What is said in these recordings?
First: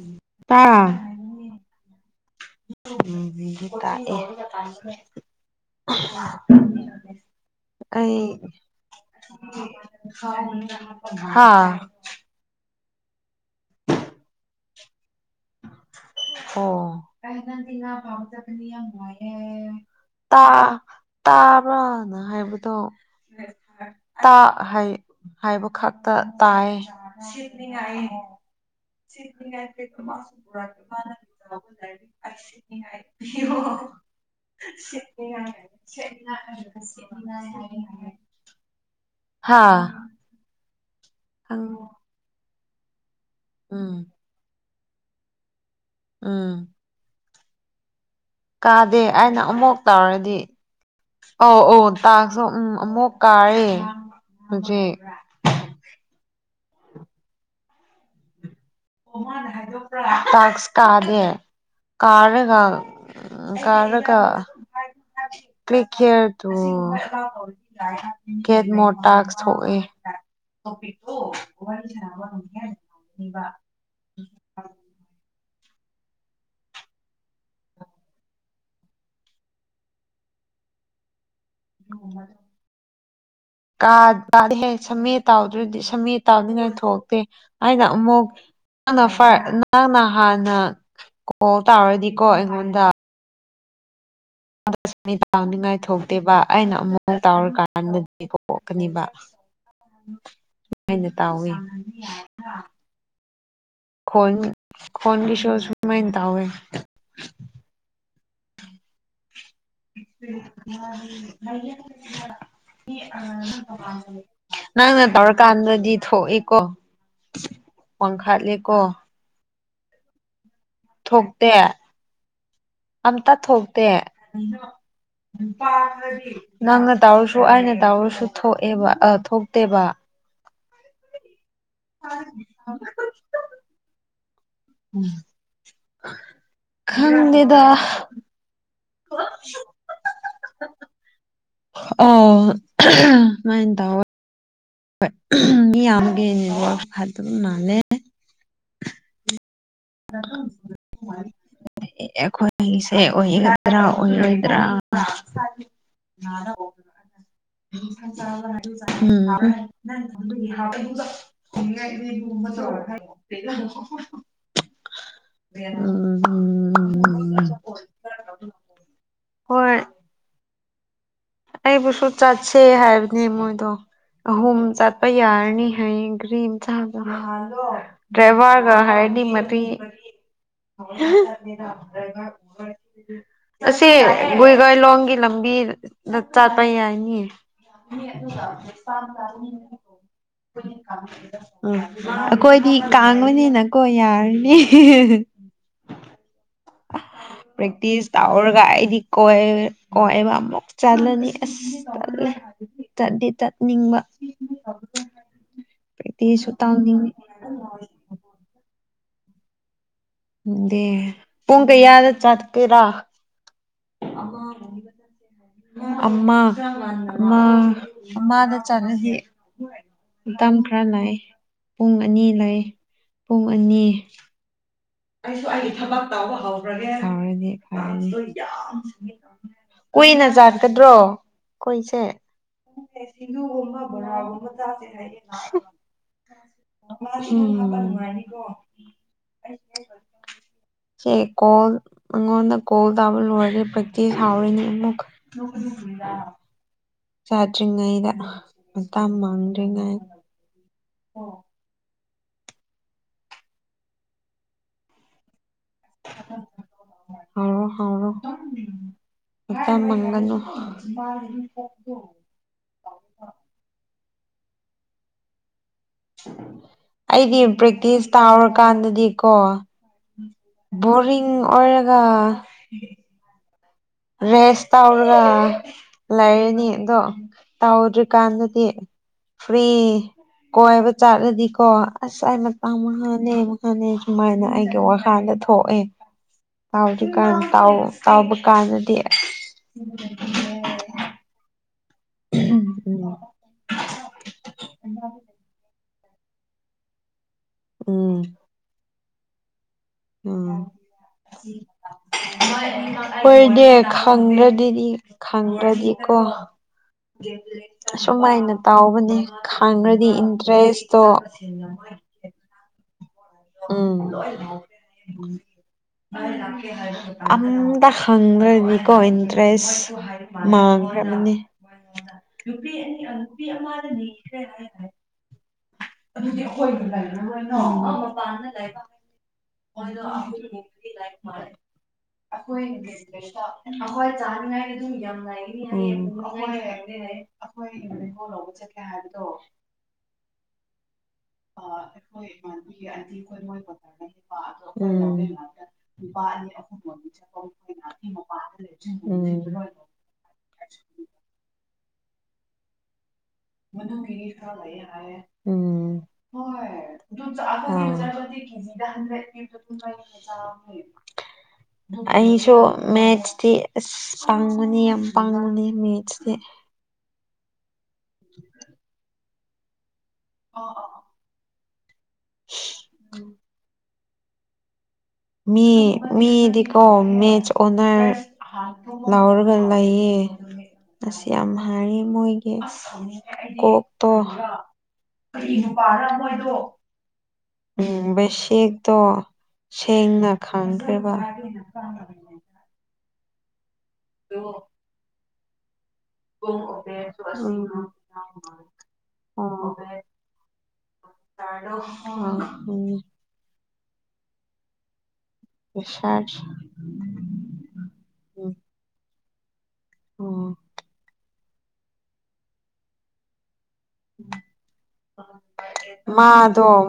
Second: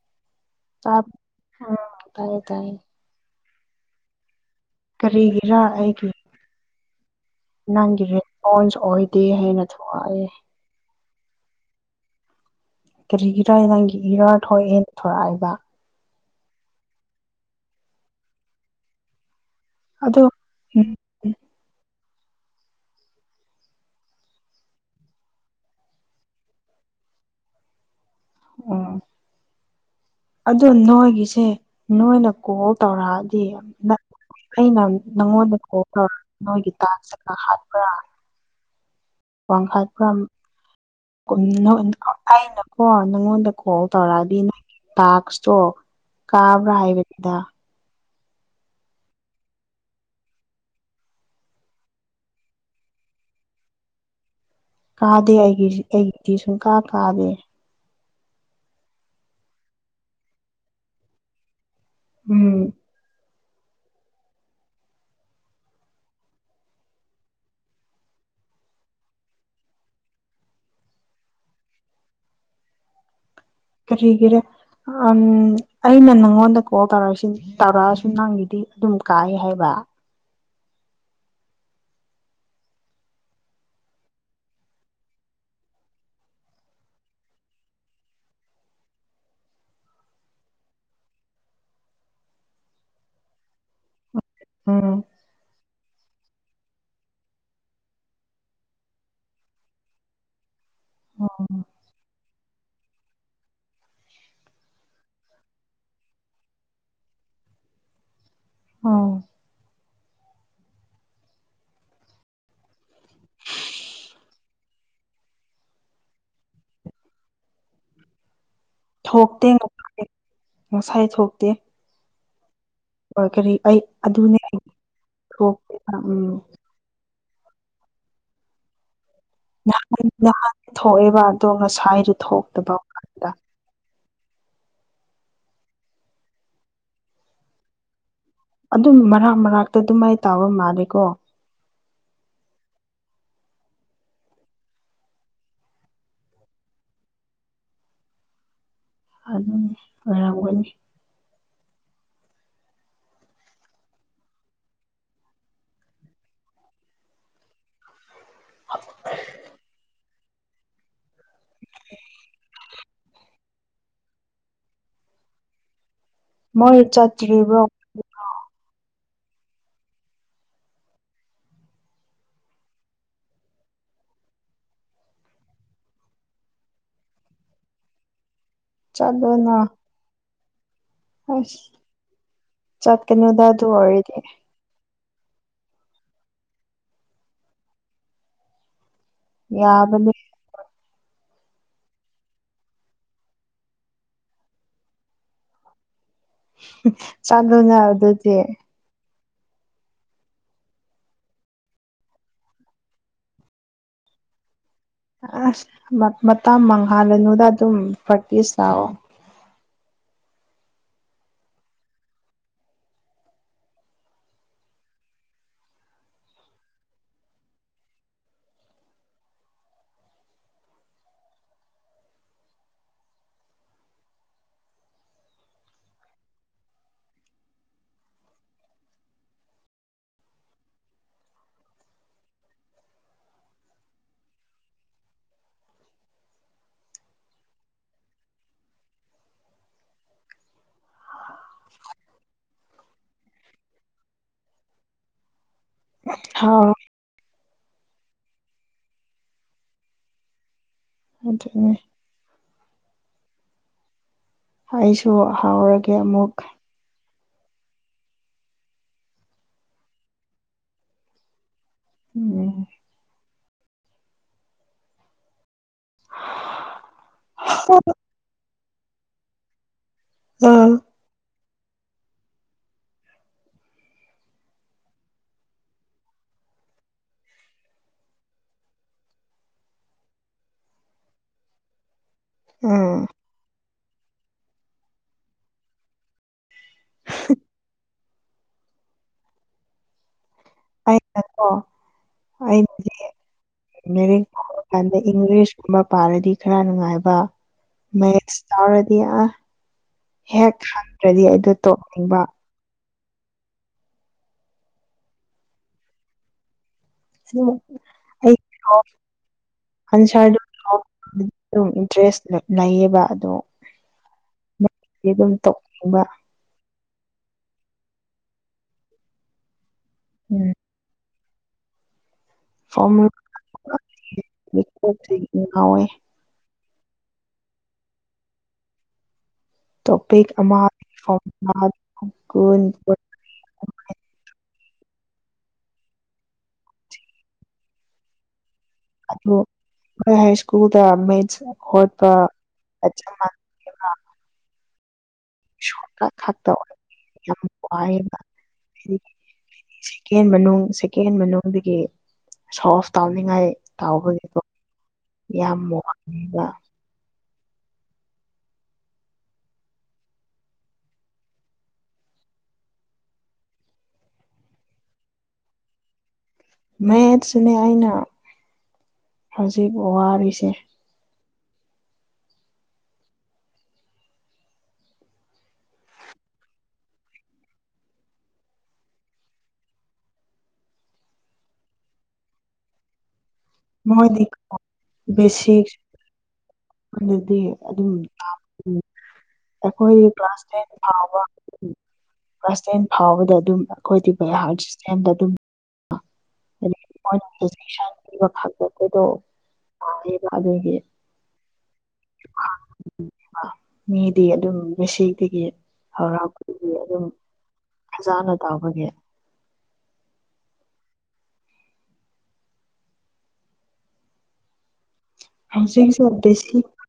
ꯎꯝ ꯇꯥ ꯇꯥꯕ ꯎꯝ ꯇꯥꯏꯌꯦ ꯇꯥꯏꯌꯦ ꯇꯥꯛ ꯀꯔꯤꯒꯤꯔꯥ ꯑꯩꯒꯤ ꯑꯦ ꯅꯪꯒꯤ ꯑꯩ ꯔꯦꯁꯄꯣꯟꯁ ꯑꯣꯏꯗꯦ ꯍꯥꯏꯅ ꯊꯣꯛꯂꯛꯑꯦ ꯍꯥꯥ ꯀꯔꯤꯒꯤꯔꯥ ꯍꯥꯏꯅ ꯅꯪꯒꯤ ꯏꯔꯔ ꯊꯣꯛꯑꯦ ꯊꯣꯔꯛꯑꯦꯕ ꯑꯣ ꯀ꯭ꯔꯥꯏꯗꯩ ꯅꯪꯗꯤ ꯉꯥ ꯐꯥꯕ ꯆꯠꯀꯅꯤ ꯌꯥꯝ ꯅꯨꯡꯉꯥꯏꯔꯦ ꯑꯦ ꯑꯗꯣ ꯇꯥ ꯇꯥꯕ꯭ꯔꯣ ꯅ ꯍꯥꯏꯕꯗꯣ ꯇꯥ ꯍꯥꯏ ꯍꯥꯏꯕ ꯈꯛꯇ ꯇꯥꯏꯌꯦ ꯁꯤꯖꯤꯅ ꯎꯝ ꯑꯗꯨ ꯅꯣꯏꯒꯤꯁꯦ ꯅꯣꯏꯅ ꯀꯣꯜ ꯇꯧꯔꯛꯑꯗꯤ ꯅꯠ ꯑꯩꯅ ꯅꯪꯉꯣꯟꯗ ꯀꯣꯜ ꯇꯧꯔ ꯅꯣꯏꯒꯤ ꯇꯥꯛꯁ ꯆꯠꯂ ꯍꯥꯠꯄ꯭ꯔꯥ ꯍꯥ ꯋꯥꯡ ꯍꯥꯏꯠ ꯐ꯭ꯔꯝ [unintelligible] ꯎꯝ ꯍꯣꯏ ꯅꯪꯉꯣꯟꯗ ꯀꯣꯜ ꯇꯧꯔꯛꯑꯗꯤ ꯅꯪꯒꯤ ꯇꯥꯛꯁꯇꯣ ꯎꯝ ꯀꯥꯕ꯭ꯔꯥ ꯍꯥꯏꯕꯅꯤꯗꯥ ꯀꯥꯗꯦ ꯑꯩꯅ ꯑꯃꯨꯛ ꯇꯧꯔꯗꯤ ꯑꯧ ꯑꯧ ꯇꯥꯛꯁꯨ ꯎꯝ ꯑꯃꯨꯛ ꯀꯥꯔꯦ ꯍꯧꯖꯤꯛ ꯀꯥꯗꯦ ꯑꯩꯒꯤꯁꯤ ꯑꯩꯒꯤ ꯁꯨꯡ ꯀꯥ ꯀꯥꯗꯦ ꯇꯥꯛꯁ ꯀꯥꯗꯦ ꯎꯝ ꯀꯥꯔꯒ ꯎ ꯀꯥꯔꯒ ꯀ꯭ꯂꯤꯛ ꯀꯦꯌꯔꯗꯨ ꯒꯦꯠ ꯃꯣꯔ ꯇꯥꯛꯁ ꯊꯣꯛꯑꯦ꯫ ꯀꯔꯤꯒꯤꯔ ꯑꯝ ꯑꯩꯅ ꯅꯪꯉꯣꯟꯗ ꯀꯣꯜ ꯇꯧꯔꯛꯑꯁꯤ ꯇꯧꯔꯛꯑꯁꯨ ꯅꯪꯒꯤꯗꯤ ꯑꯗꯨꯝ ꯀꯥꯏ ꯍꯥꯏꯕ꯫ ꯥꯍꯦ ꯁꯝꯃꯤꯠ ꯇꯥꯎꯗ꯭ꯔꯗꯤ ꯁꯝꯃꯦꯠ ꯇꯥꯎꯅꯤꯉꯩ ꯊꯣꯛꯇꯦ ꯍꯥꯏꯅ ꯑꯃꯨꯛ ꯅꯪꯅ ꯍꯥꯟꯅ ꯀꯣꯜ ꯇꯥꯎꯔꯗꯤꯀꯣ ꯑꯩꯉꯣꯟꯗ ꯎꯝ [unintelligible] ꯊꯣꯛꯇꯦꯕ ꯑꯩꯅ ꯑꯃꯨꯛ ꯇꯥꯎꯔꯀꯥꯟꯗꯗꯤ ꯊꯣꯛꯀꯅꯤꯕ ꯁꯨꯃꯥꯏꯅ ꯇꯥꯎꯋꯤ ꯈꯣꯟ ꯈꯣꯟꯒꯤꯁꯨ ꯁꯨꯃꯥꯏꯅ ꯇꯥꯎꯋꯦ꯫ ꯎꯝ [unintelligible] ꯅꯪꯅ ꯇꯧꯔꯀꯥꯟꯗꯗꯤ ꯊꯣꯛꯏꯀꯣ ꯋꯥꯡꯈꯥꯠꯂꯤ ꯊꯣꯛꯇꯦ꯫ [unintelligible] ꯉꯁꯥꯏ ꯊꯣꯛꯇꯦ ꯍꯣꯏ ꯑꯝꯇ ꯀꯔꯤ ꯑꯩ ꯊꯣꯛꯇꯦ ꯑꯗꯨꯅꯦ ꯑꯩ ꯊꯣꯛꯇꯦꯕ ꯎꯝ ꯅꯪ ꯫ ꯇꯥꯎꯔꯁꯨ ꯑꯩꯅ ꯇꯥꯎꯔꯁꯨ ꯊꯣꯛꯑꯦꯕ ꯑꯠ [unintelligible] [inaudible] ꯊꯣꯛꯑꯦꯕ ꯑꯗꯣ ꯉꯁꯥꯏꯗꯨ ꯊꯣꯛꯇꯕ ꯀꯥꯟꯗ ꯈꯪ ꯗꯦꯗꯥ! ꯑꯗꯨꯝ ꯃꯔꯛ- ꯃꯔꯛꯇ ꯑꯗꯨ ꯇꯧꯕ ꯃꯥꯂꯦꯀꯣ꯫ ꯎꯝ ꯁꯨꯃꯥꯏꯅ ꯇꯧꯋꯦ꯫ [unintelligible] ꯑꯗꯨꯅꯤ [unintelligible] ꯑꯩꯈꯣꯏꯒꯤꯁꯦ ꯑꯣꯏꯒꯗ꯭ꯔꯥ - ꯑꯣꯏꯔꯣꯏꯗ꯭ꯔꯥ ꯫ ꯎꯝ [unintelligible] [unintelligible] ꯃꯣꯏ ꯎꯝ ꯆꯠꯇ꯭ꯔꯤꯕꯔꯣ ꯍꯧꯖꯤꯛꯐꯥꯎ? ꯍꯣꯏ꯫ ꯑꯩꯕꯨꯁꯨ ꯆꯠꯁꯦ ꯍꯥꯏꯕꯅꯦ ꯃꯣꯏꯗꯣ ꯑꯍꯨꯝ ꯆꯠꯄ ꯌꯥꯔꯅꯤ ꯍꯌꯦꯡ ꯒꯥꯔꯤ ꯗ꯭ꯔꯥꯏꯚꯔ ꯍꯥꯏꯔꯗꯤ ꯆꯠꯂꯣꯅ ꯃꯔꯤ ꯑꯁ ꯆꯠꯀꯅꯨꯗ ꯑꯗꯨ ꯑꯁꯤ ꯑꯣꯏꯔꯗꯤ ꯒꯨꯏꯒꯥꯏ ꯂꯣꯡꯒꯤ ꯂꯝꯕꯤꯗ ꯗ ꯆꯠꯄ ꯌꯥꯏꯒꯅꯤ ꯫ ꯌꯥꯕꯅꯤ꯫ ꯎꯝ ꯑꯩꯈꯣꯏꯗꯤ ꯀꯥꯡꯕꯅꯤꯅꯀꯣ ꯌꯥꯔꯅꯤ꯫ ꯆꯥꯂꯨꯅ ꯄ꯭ꯔꯦꯛꯇꯤꯁ ꯑꯗꯨꯗꯤ ꯇꯧꯔꯒ ꯑꯩꯗꯤ ꯀꯣꯏ ꯀꯣꯏꯕ ꯑꯃꯨꯛ ꯆꯠꯂꯅꯤ ꯑꯁ ꯇꯜꯂꯦ ꯆꯠꯗꯤ ꯆꯠꯅꯤꯡꯕ ꯑꯁ ꯃ ꯄ꯭ꯔꯦꯛꯇꯤꯁꯁꯨ ꯃꯇꯝ ꯇꯧꯅꯤꯡꯉꯤ ꯃꯥꯡꯍꯜꯂꯅꯨꯗ ꯑꯗꯨꯝ ꯄ꯭ꯔꯦꯛꯇꯤꯁ ꯂꯥꯛꯑꯣ ꯗꯦ ꯄꯨꯡ ꯀꯩꯌꯥꯗ ꯆꯠ ꯀꯩꯔꯥ ꯑꯃ [unintelligible] ꯑꯃ ꯑꯃ ꯑꯃꯗ ꯆꯠꯅꯁꯤ ꯇꯝ ꯈꯔ ꯂꯥꯏ ꯄꯨꯡ ꯑꯅꯤ ꯂꯩ ꯄꯨꯡ ꯑꯅꯤ [unintelligible] ꯀꯨꯏꯅ ꯆꯥꯠꯀꯗ꯭ꯔꯣ ꯈꯣꯏꯁꯦ ꯎꯝ ꯁꯦ ꯀꯣꯜ ꯑꯩꯉꯣꯟꯗ ꯀꯣꯜ ꯇꯥꯕ ꯂꯣꯏꯔꯦ ꯄ꯭ꯔꯦꯛꯇꯤꯁ ꯍꯥꯎꯔꯤꯅꯤ ꯑꯃꯨꯛ ꯀ ꯍꯥꯎ ꯆꯥꯠꯗꯔ꯭ꯤꯉꯩꯗ ꯃꯇꯝ ꯃꯥꯡꯗ꯭ꯔꯤꯉꯥꯏ ꯑꯗꯨꯅꯦ ꯍꯥꯏꯁꯨ ꯍꯥꯎꯔꯒꯦ ꯑꯃꯨꯛ ꯍꯧꯔꯣ ꯍꯥꯎꯔꯣ ꯃꯇꯝ ꯃꯥꯉꯟꯅꯨ ꯎꯝ ꯑꯩꯗꯤ ꯄ꯭ꯔꯦꯛꯇꯤꯁ ꯇꯥꯎꯔ ꯀꯥꯟꯗꯗꯤꯀꯣ ꯎꯝ ꯕꯣꯔꯤꯡ ꯑꯣ ꯑꯣꯏꯔꯒ ꯔꯦꯁ ꯇꯧꯔꯒ ꯂꯩꯔꯅꯤ ꯑꯗꯣ ꯇꯧꯗ꯭ꯔꯤꯀꯥꯟꯗꯗꯤ ꯐ꯭ꯔꯤ ꯀꯣꯏꯕ ꯆꯥꯠꯂꯗꯤꯀꯣ ꯑꯁꯥꯏ ꯃꯇꯥꯡ ꯎꯝ ꯃꯉꯥꯅꯦ ꯃꯨꯛ ꯐꯅꯤ ꯁꯨꯃꯥꯏꯅ ꯑꯩꯒꯤ ꯋꯥꯈꯥꯜꯗ ꯊꯣꯛꯑꯦ ꯇꯥꯎꯗꯔ꯭ꯤꯀꯥꯟ ꯇꯥꯎ ꯇꯥꯎꯕ ꯀꯥꯟꯗ ꯗꯤ ꯑꯩ ꯑꯗꯣ ꯎꯝ [unintelligible] ꯏꯪꯂꯤꯁ ꯃ ꯄꯥꯔꯗꯤ ꯈꯔ ꯅꯨꯡꯉꯥꯏꯕ ꯎꯝ ꯃꯦꯇꯁ ꯇꯥꯔ ꯑꯩꯌꯥ ꯎꯝ ꯍꯦꯛ ꯈꯪꯗ꯭ꯔꯗꯤ ꯑꯩꯗꯨ ꯇꯣꯛꯅꯤꯡꯕ ꯍꯣꯏꯅꯦ ꯈꯪꯗ꯭ꯔꯗꯤꯗꯤ ꯈꯪꯗ꯭ꯔꯗꯤꯀꯣ ꯑꯗꯨꯝ ꯑꯁꯨ ꯑꯩ ꯃꯥꯏꯅ ꯇꯥꯎꯕꯅꯦ ꯈꯥꯡꯈ꯭ꯔꯗꯤ ꯑꯟꯁꯔꯗꯨ ꯏꯟꯇꯔꯦꯁꯇꯣ ꯑꯗꯨꯝ ꯏꯟꯇꯔꯦꯁ ꯂꯩꯌꯦꯕ ꯑꯗꯣ ꯎꯝ ꯑꯗꯨꯝ ꯇꯣꯛꯅꯤꯡꯕ ꯑꯝꯇ ꯍꯪꯗ꯭ꯔꯗꯤꯀꯣ ꯏꯟꯇꯔꯦꯁ ꯎꯝ ꯃꯥꯥꯡꯈꯔ꯭ꯃꯅꯦ ꯐꯣꯔꯃꯨꯂꯥ [unintelligible] [unintelligible] ꯑꯣꯏ [unintelligible] ꯇꯣꯄꯤꯛ ꯑꯃꯒꯤ ꯐꯣꯔꯃꯨꯂꯥ ꯀꯨꯟ ꯑꯩꯈꯣꯏ ꯆꯥꯅꯤꯡꯉꯥꯏ ꯌꯥꯝ ꯑꯗꯣ ꯍꯏ ꯁꯀꯨꯜ ꯑꯩꯈꯣꯏ ꯏꯃꯥꯟꯅꯕꯒꯤ ꯆꯞ ꯑꯇꯤ ꯃꯥꯟꯅꯩ ꯑꯩꯈꯣꯏ ꯃꯣꯏꯕꯖꯥꯔ ꯎꯝ ꯁꯣꯔꯠꯀꯠ ꯈꯛꯇ ꯑꯣꯏ ꯌꯥꯝ ꯋꯥꯏꯑꯕ ꯁꯦꯀꯦꯟ ꯃꯅꯨꯡ ꯁꯦꯀꯦꯟ ꯃꯅꯨꯡꯗꯒꯤ ꯁꯁꯇ [unintelligible] ꯌꯥꯝ ꯋꯥꯕ ꯑꯩꯁꯨ ꯃꯦꯠꯁꯇꯤ ꯑꯁ ꯄꯥꯡꯉꯅꯤ ꯌꯥꯝ ꯄꯥꯡꯉꯨꯅꯤ ꯃꯦꯠꯁꯇꯤ ꯃ ꯁꯅ ꯑꯥꯏꯅ [unintelligible] ꯍꯧꯖꯤꯕꯨ ꯋꯥꯔꯤꯁꯦ ꯎꯝ ꯃꯤ ꯃꯤꯗꯤꯀꯣ ꯃꯦꯠꯁ ꯑꯣꯅꯔ ꯂꯧꯔꯒ ꯂꯩꯌꯦ ꯑꯁꯤ ꯌꯥꯝ ꯍꯥꯏꯔ ꯃꯣꯏꯒꯤ ꯀꯣꯛꯣ ꯃꯣꯏꯗꯤ ꯋꯥꯔ ꯑꯗꯨꯗꯗꯤ ꯎꯝ ꯕꯦꯁꯦꯛꯇꯣ ꯑꯩꯈꯣꯏ ꯁꯦꯡꯅ ꯀ꯭ꯂꯥꯁ ꯇꯦꯟ ꯈꯥꯡꯈ꯭ꯔꯦꯕ ꯐꯥꯎꯕ ꯀ꯭ꯂꯥꯁ ꯇꯦꯟ ꯐꯥꯎꯕꯗ ꯑꯗꯨꯝ ꯑꯩꯈꯣꯏꯗꯤꯕꯍꯔꯠ ꯁꯤꯁꯇꯦꯝꯗ ꯑꯗꯨꯝ ꯃꯣꯏꯅꯦꯛꯁꯟ ꯎꯝ ꯄꯤꯕ ꯈꯄꯗꯣ ꯋꯥꯌꯦꯕ ꯑꯗꯨꯒꯤ ꯎꯝ ꯃꯤꯗꯤ ꯑꯗꯨꯝ ꯁ ꯑꯗꯒꯤ ꯔꯤꯁꯥꯔꯁ ꯍꯔꯥꯎꯄꯒꯤ ꯑꯗꯨꯝ ꯐꯖꯅ ꯇꯥꯎꯕꯒꯤ ꯑꯣ ꯍꯧꯖꯤꯛꯁꯨ [unintelligible] ꯕꯦꯁꯤꯛ ꯃꯥꯗꯣꯝ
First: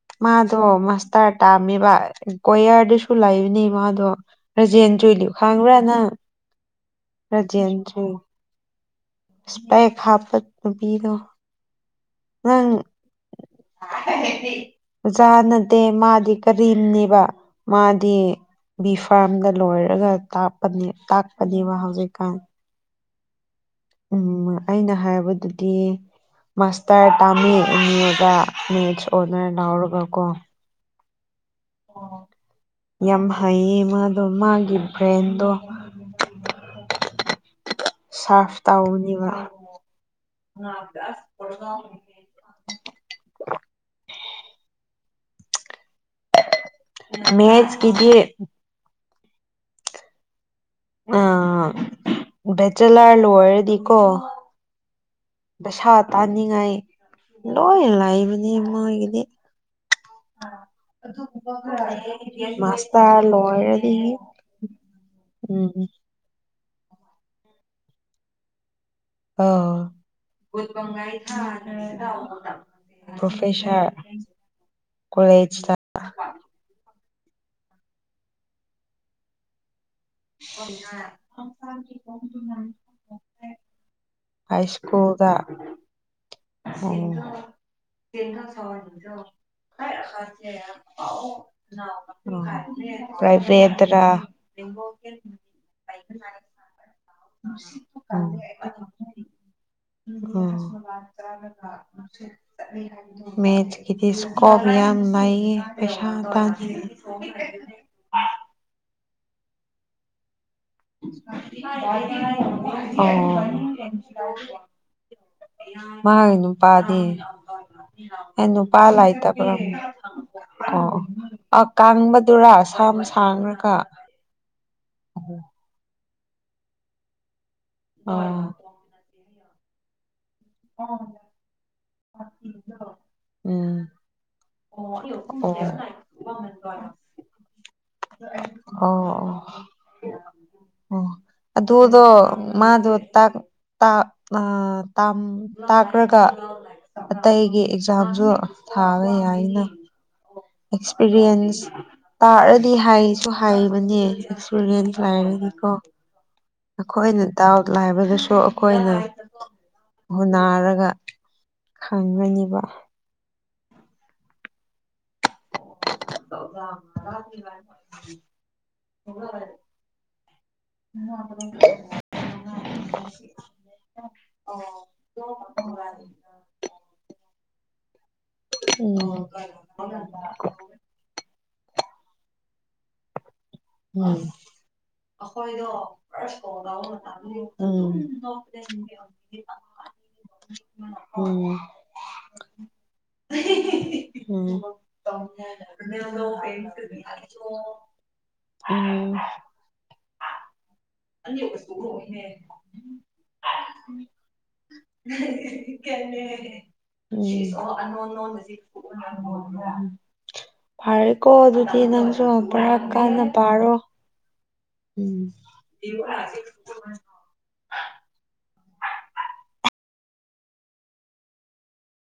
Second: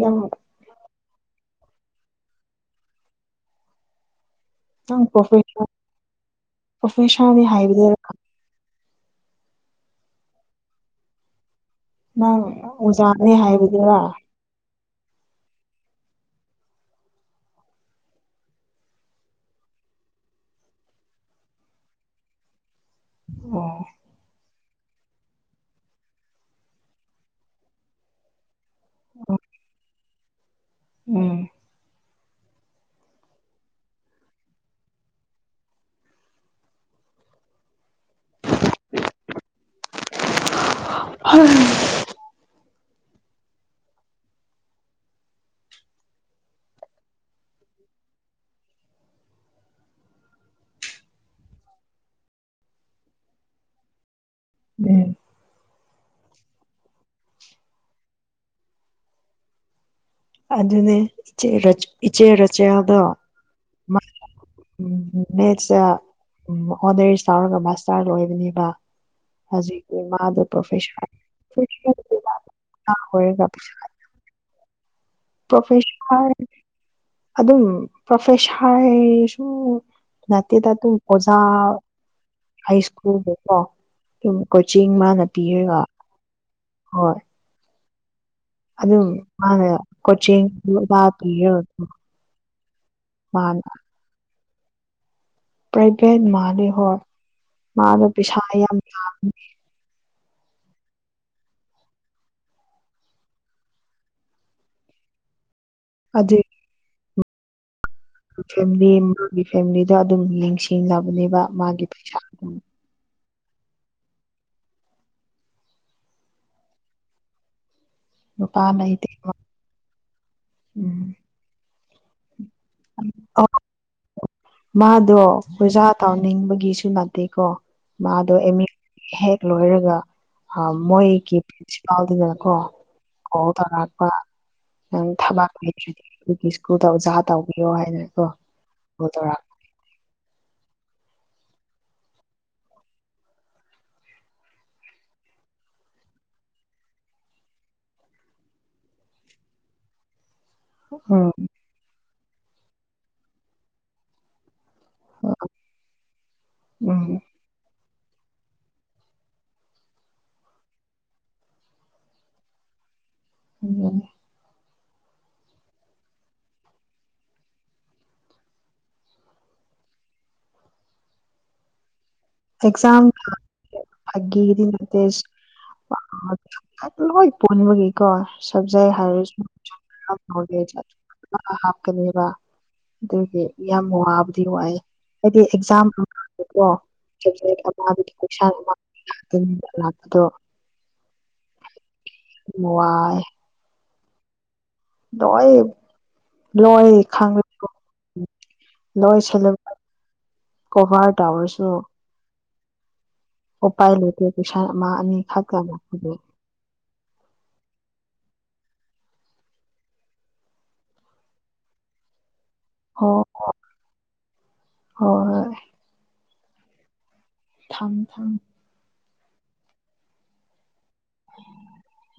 ꯅꯪ ꯃꯥꯗꯣꯝ ꯑꯁꯇꯥ ꯇꯥꯝꯃꯤꯕ ꯀꯣꯌꯥꯔꯗꯁꯨ ꯂꯩꯕꯅꯤ ꯃꯥꯗꯣ ꯅꯪ ꯔꯥꯖꯦꯟꯗꯨꯗꯤ ꯄ꯭ꯔꯣꯐꯦꯁ ꯈꯥꯡꯕ꯭ꯔꯥꯅꯪ ꯄ꯭ꯔꯣꯐꯦꯁꯔꯅꯤ ꯍꯥꯏꯕꯗꯨꯔ ꯔꯥꯖꯦꯟꯗꯨ ꯏꯁꯄꯦꯛ ꯍꯥꯞꯄ ꯅꯨꯄꯤꯗꯣ ꯅꯪ ꯑꯣꯖꯥꯅꯦ ꯍꯥꯏꯕꯗꯨꯔ ꯑꯣꯖꯥ ꯅꯠꯇꯦ ꯃꯥꯗꯤ ꯀꯔꯤꯝꯅꯦꯕ ꯃꯥꯗꯤ ꯕꯤ ꯐꯥꯔꯝꯗ ꯂꯣꯏꯔꯒ ꯇꯥꯛꯄꯅꯦ ꯇꯥꯛꯄꯅꯦꯕ ꯍꯧꯖꯤꯛꯀꯥꯟ ꯎꯝ ꯑꯩꯅ ꯍꯥꯏꯕꯗꯨꯗꯤ ꯃꯥꯁꯇꯔ ꯇꯥꯃꯤ ꯎꯅꯤꯡꯉꯒ ꯃꯦꯊꯁ ꯑꯣꯅꯔꯁ ꯂꯧꯔꯒ ꯀꯣ ꯎꯝ ꯌꯥꯝ ꯍꯩꯌꯦ ꯃꯥꯗꯣ ꯃꯥꯒꯤ ꯕ꯭ꯔꯦꯟꯗꯣ ꯁꯥꯔꯐ ꯇꯧꯅꯤꯕ ꯃꯦꯊꯁ ꯀꯤꯗꯤ ꯑ ꯕꯦꯆꯂꯥꯔ ꯂꯣꯏꯔꯗꯤꯀꯣ ꯎꯝ ꯄꯩꯁꯥ ꯇꯥꯅꯤꯡꯉꯥꯏ ꯂꯣꯏ ꯂꯩꯥꯕꯅꯤ ꯃꯣꯏꯒꯤꯗꯤ ꯑꯗꯨꯅꯦ ꯏꯆꯦ ꯏꯆꯦ ꯔꯖꯤꯌꯥꯗꯣ ꯃꯥꯁꯇꯔ ꯂꯣꯏꯔꯗꯤ ꯎꯝ ꯃꯦꯇꯁꯇ ꯎꯝ ꯑꯣꯅꯔꯁ ꯇꯧꯔꯒ ꯃꯥꯁꯇꯔ ꯂꯣꯏꯕꯅꯦꯕ ꯍꯧꯖꯤꯛꯇꯤ ꯃꯥꯗꯣ ꯄ꯭ꯔꯣꯐꯦꯁꯔ ꯄ꯭ꯔꯣꯐꯦꯁꯔ ꯑꯣꯏꯔꯒ ꯄꯔꯣꯐꯦꯁꯔ ꯄ꯭ꯔꯣꯐꯦꯁꯔ ꯑꯗꯨꯝ ꯄ꯭ꯔꯣꯐꯦꯁꯔꯁꯨ ꯅꯠꯇꯦꯗ ꯑꯗꯨꯝ ꯑꯣꯖꯥ ꯍꯥꯏ ꯁ꯭ꯀꯨꯜꯗꯀꯣ ꯑꯗꯨꯝ ꯍꯥꯏ ꯀꯣꯆꯤꯡ ꯃꯥꯅ ꯁ꯭ꯀꯨꯜꯗ ꯄꯤꯔꯒ ꯎꯝ ꯍꯣꯏ ꯑꯗꯨꯝ ꯃꯥꯅ ꯀꯣꯆꯤꯡ ꯑꯣꯖꯥ ꯄꯤꯔꯒ ꯑꯗꯨꯝ ꯎꯝ ꯃꯥꯅ ꯄꯔꯥꯏꯚꯦꯠꯇꯔ ꯏꯣ ꯀ [unintelligible] ꯄ꯭ꯔꯥꯏꯚꯦꯠ ꯃꯥꯅꯦ ꯍꯣꯏ ꯃꯥꯗꯣ ꯄꯩꯁꯥ ꯌꯥꯝ ꯌꯥꯝꯕꯅꯤ ꯑꯣ ꯃꯦꯊꯁ ꯀꯤꯗꯤ ꯏꯁꯀꯣꯞ ꯌꯥꯝ ꯂꯩꯌꯦ ꯄꯩꯁꯥ ꯑꯗꯨ ꯇꯥꯟ ꯀ ꯐꯦꯃꯤꯂꯤꯗ ꯑꯗꯨꯝ ꯌꯦꯡꯁꯤ ꯑꯣ ꯃꯥꯒꯤ ꯅꯨꯄꯥꯗꯤ ꯅꯨꯄꯥ ꯂꯩꯇꯕꯔ ꯑꯣ ꯎꯝ ꯀꯥꯡꯕꯗꯨꯔꯥ ꯁꯝ ꯁꯥꯡꯈꯔꯒ ꯑꯗꯣ ꯑꯣꯖꯥ ꯇꯧꯅꯤꯡꯕꯒꯤꯁꯨ ꯅꯠꯇꯦꯀꯣ ꯑꯣ ꯃꯥꯗꯣ ꯑꯦꯃꯤꯛ ꯍꯦꯛ ꯂꯣꯏꯔꯒ ꯍ ꯃꯣꯏꯒꯤ ꯄ꯭ꯔꯤꯟꯁꯤꯄꯥꯜꯗꯨꯅꯀꯣ ꯀꯣꯜ ꯎꯝ ꯇꯧꯔꯛꯄ ꯅꯪ ꯊꯕꯥꯛ ꯑꯣ ꯀꯀꯨꯗ ꯑꯣꯖꯥ ꯇꯧꯕꯤꯌꯣ ꯑꯣ ꯍꯥꯏꯗꯅꯀꯣꯗꯔ [unintelligible] ꯑꯣ ꯑꯗꯨꯗꯣ ꯃꯥꯗꯣ ꯇꯥꯠ ꯇ ꯑ ꯇꯥꯝ ꯇꯥꯈ꯭ꯔꯒ ꯑꯇꯩꯒꯤ ꯑꯦꯛꯖꯥꯝꯁꯨ ꯊꯥꯕ ꯌꯥꯏꯅ ꯎꯝ ꯑꯦꯛꯁꯄꯤꯔꯤꯌꯦꯟꯁ ꯇꯥꯔꯗꯤ ꯍꯥꯏꯁꯨ ꯍꯥꯏꯕꯅꯦ ꯑꯁ ꯏꯁꯨꯔꯦꯟ ꯂꯥꯏꯔꯗꯤꯀꯣ ꯎꯝ ꯅꯈꯣꯏꯅ ꯗꯥꯎꯠ ꯂꯕ [unintelligible] ꯑꯗꯨꯁꯨ ꯑꯩꯈꯣꯏꯅ ꯍꯨꯟꯅꯥꯔꯒ ꯈꯪꯒꯅꯤꯕ ꯎꯝ [unintelligible] ꯑꯦꯛꯖꯥꯝ ꯑꯟꯏꯟꯇꯦꯜꯂꯤꯖꯦꯕꯜ [unintelligible] [inaudible] ꯀꯣ ꯁꯞꯖꯦꯛ ꯎꯝ ꯎꯝ ꯍꯥꯏꯔꯁꯨ [unintelligible] ꯍꯥꯞꯀꯅꯦꯕ ꯑꯗꯨꯒꯤ ꯌꯥꯝ ꯋꯥꯕꯨꯗꯤ ꯋꯥꯏ ꯍꯥꯏꯗꯤ ꯑꯩꯈꯣꯏꯗꯣ ꯑꯦꯛꯖꯥꯝꯀꯣ ꯐꯥꯔꯁ ꯀꯣꯜ ꯇꯧꯕ ꯃꯇꯝꯗꯗꯤ ꯑꯗꯨꯝ ꯅꯣꯛꯄꯅꯦ ꯎꯝ [unintelligible] ꯎꯝ ꯑꯟꯏꯟꯇꯦꯜꯂꯤꯖꯦꯕꯜ [unintelligible] ꯂꯣꯏꯁꯜꯂ ꯀꯣꯚꯥꯔ [unintelligible] ꯑꯟꯏꯟꯇꯦꯜꯂꯤꯖꯦꯕꯜ [unintelligible] ꯑꯟꯑꯣꯗꯤꯕꯜ ꯎꯄꯥꯏ ꯂꯩꯇꯦ ꯄꯩꯁꯥ ꯑꯃ ꯑꯅꯤ ꯈꯛꯇ ꯂꯥꯛꯄꯗꯣ ꯎꯝ ꯐꯔꯦꯀꯣ ꯑꯗꯨꯗꯤ ꯅꯪꯁꯨ [unintelligible] ꯈꯥꯔꯥ ꯍꯣ ꯀꯟꯅ ꯄꯥꯔꯣ ꯍꯣꯏ ꯎꯝ ꯍꯣꯏ [unintelligible] ꯑꯟꯑꯣꯗꯤꯕꯜ [unintelligible] ꯊꯝ ꯊꯝ ꯑꯟꯏꯟ [unintelligible]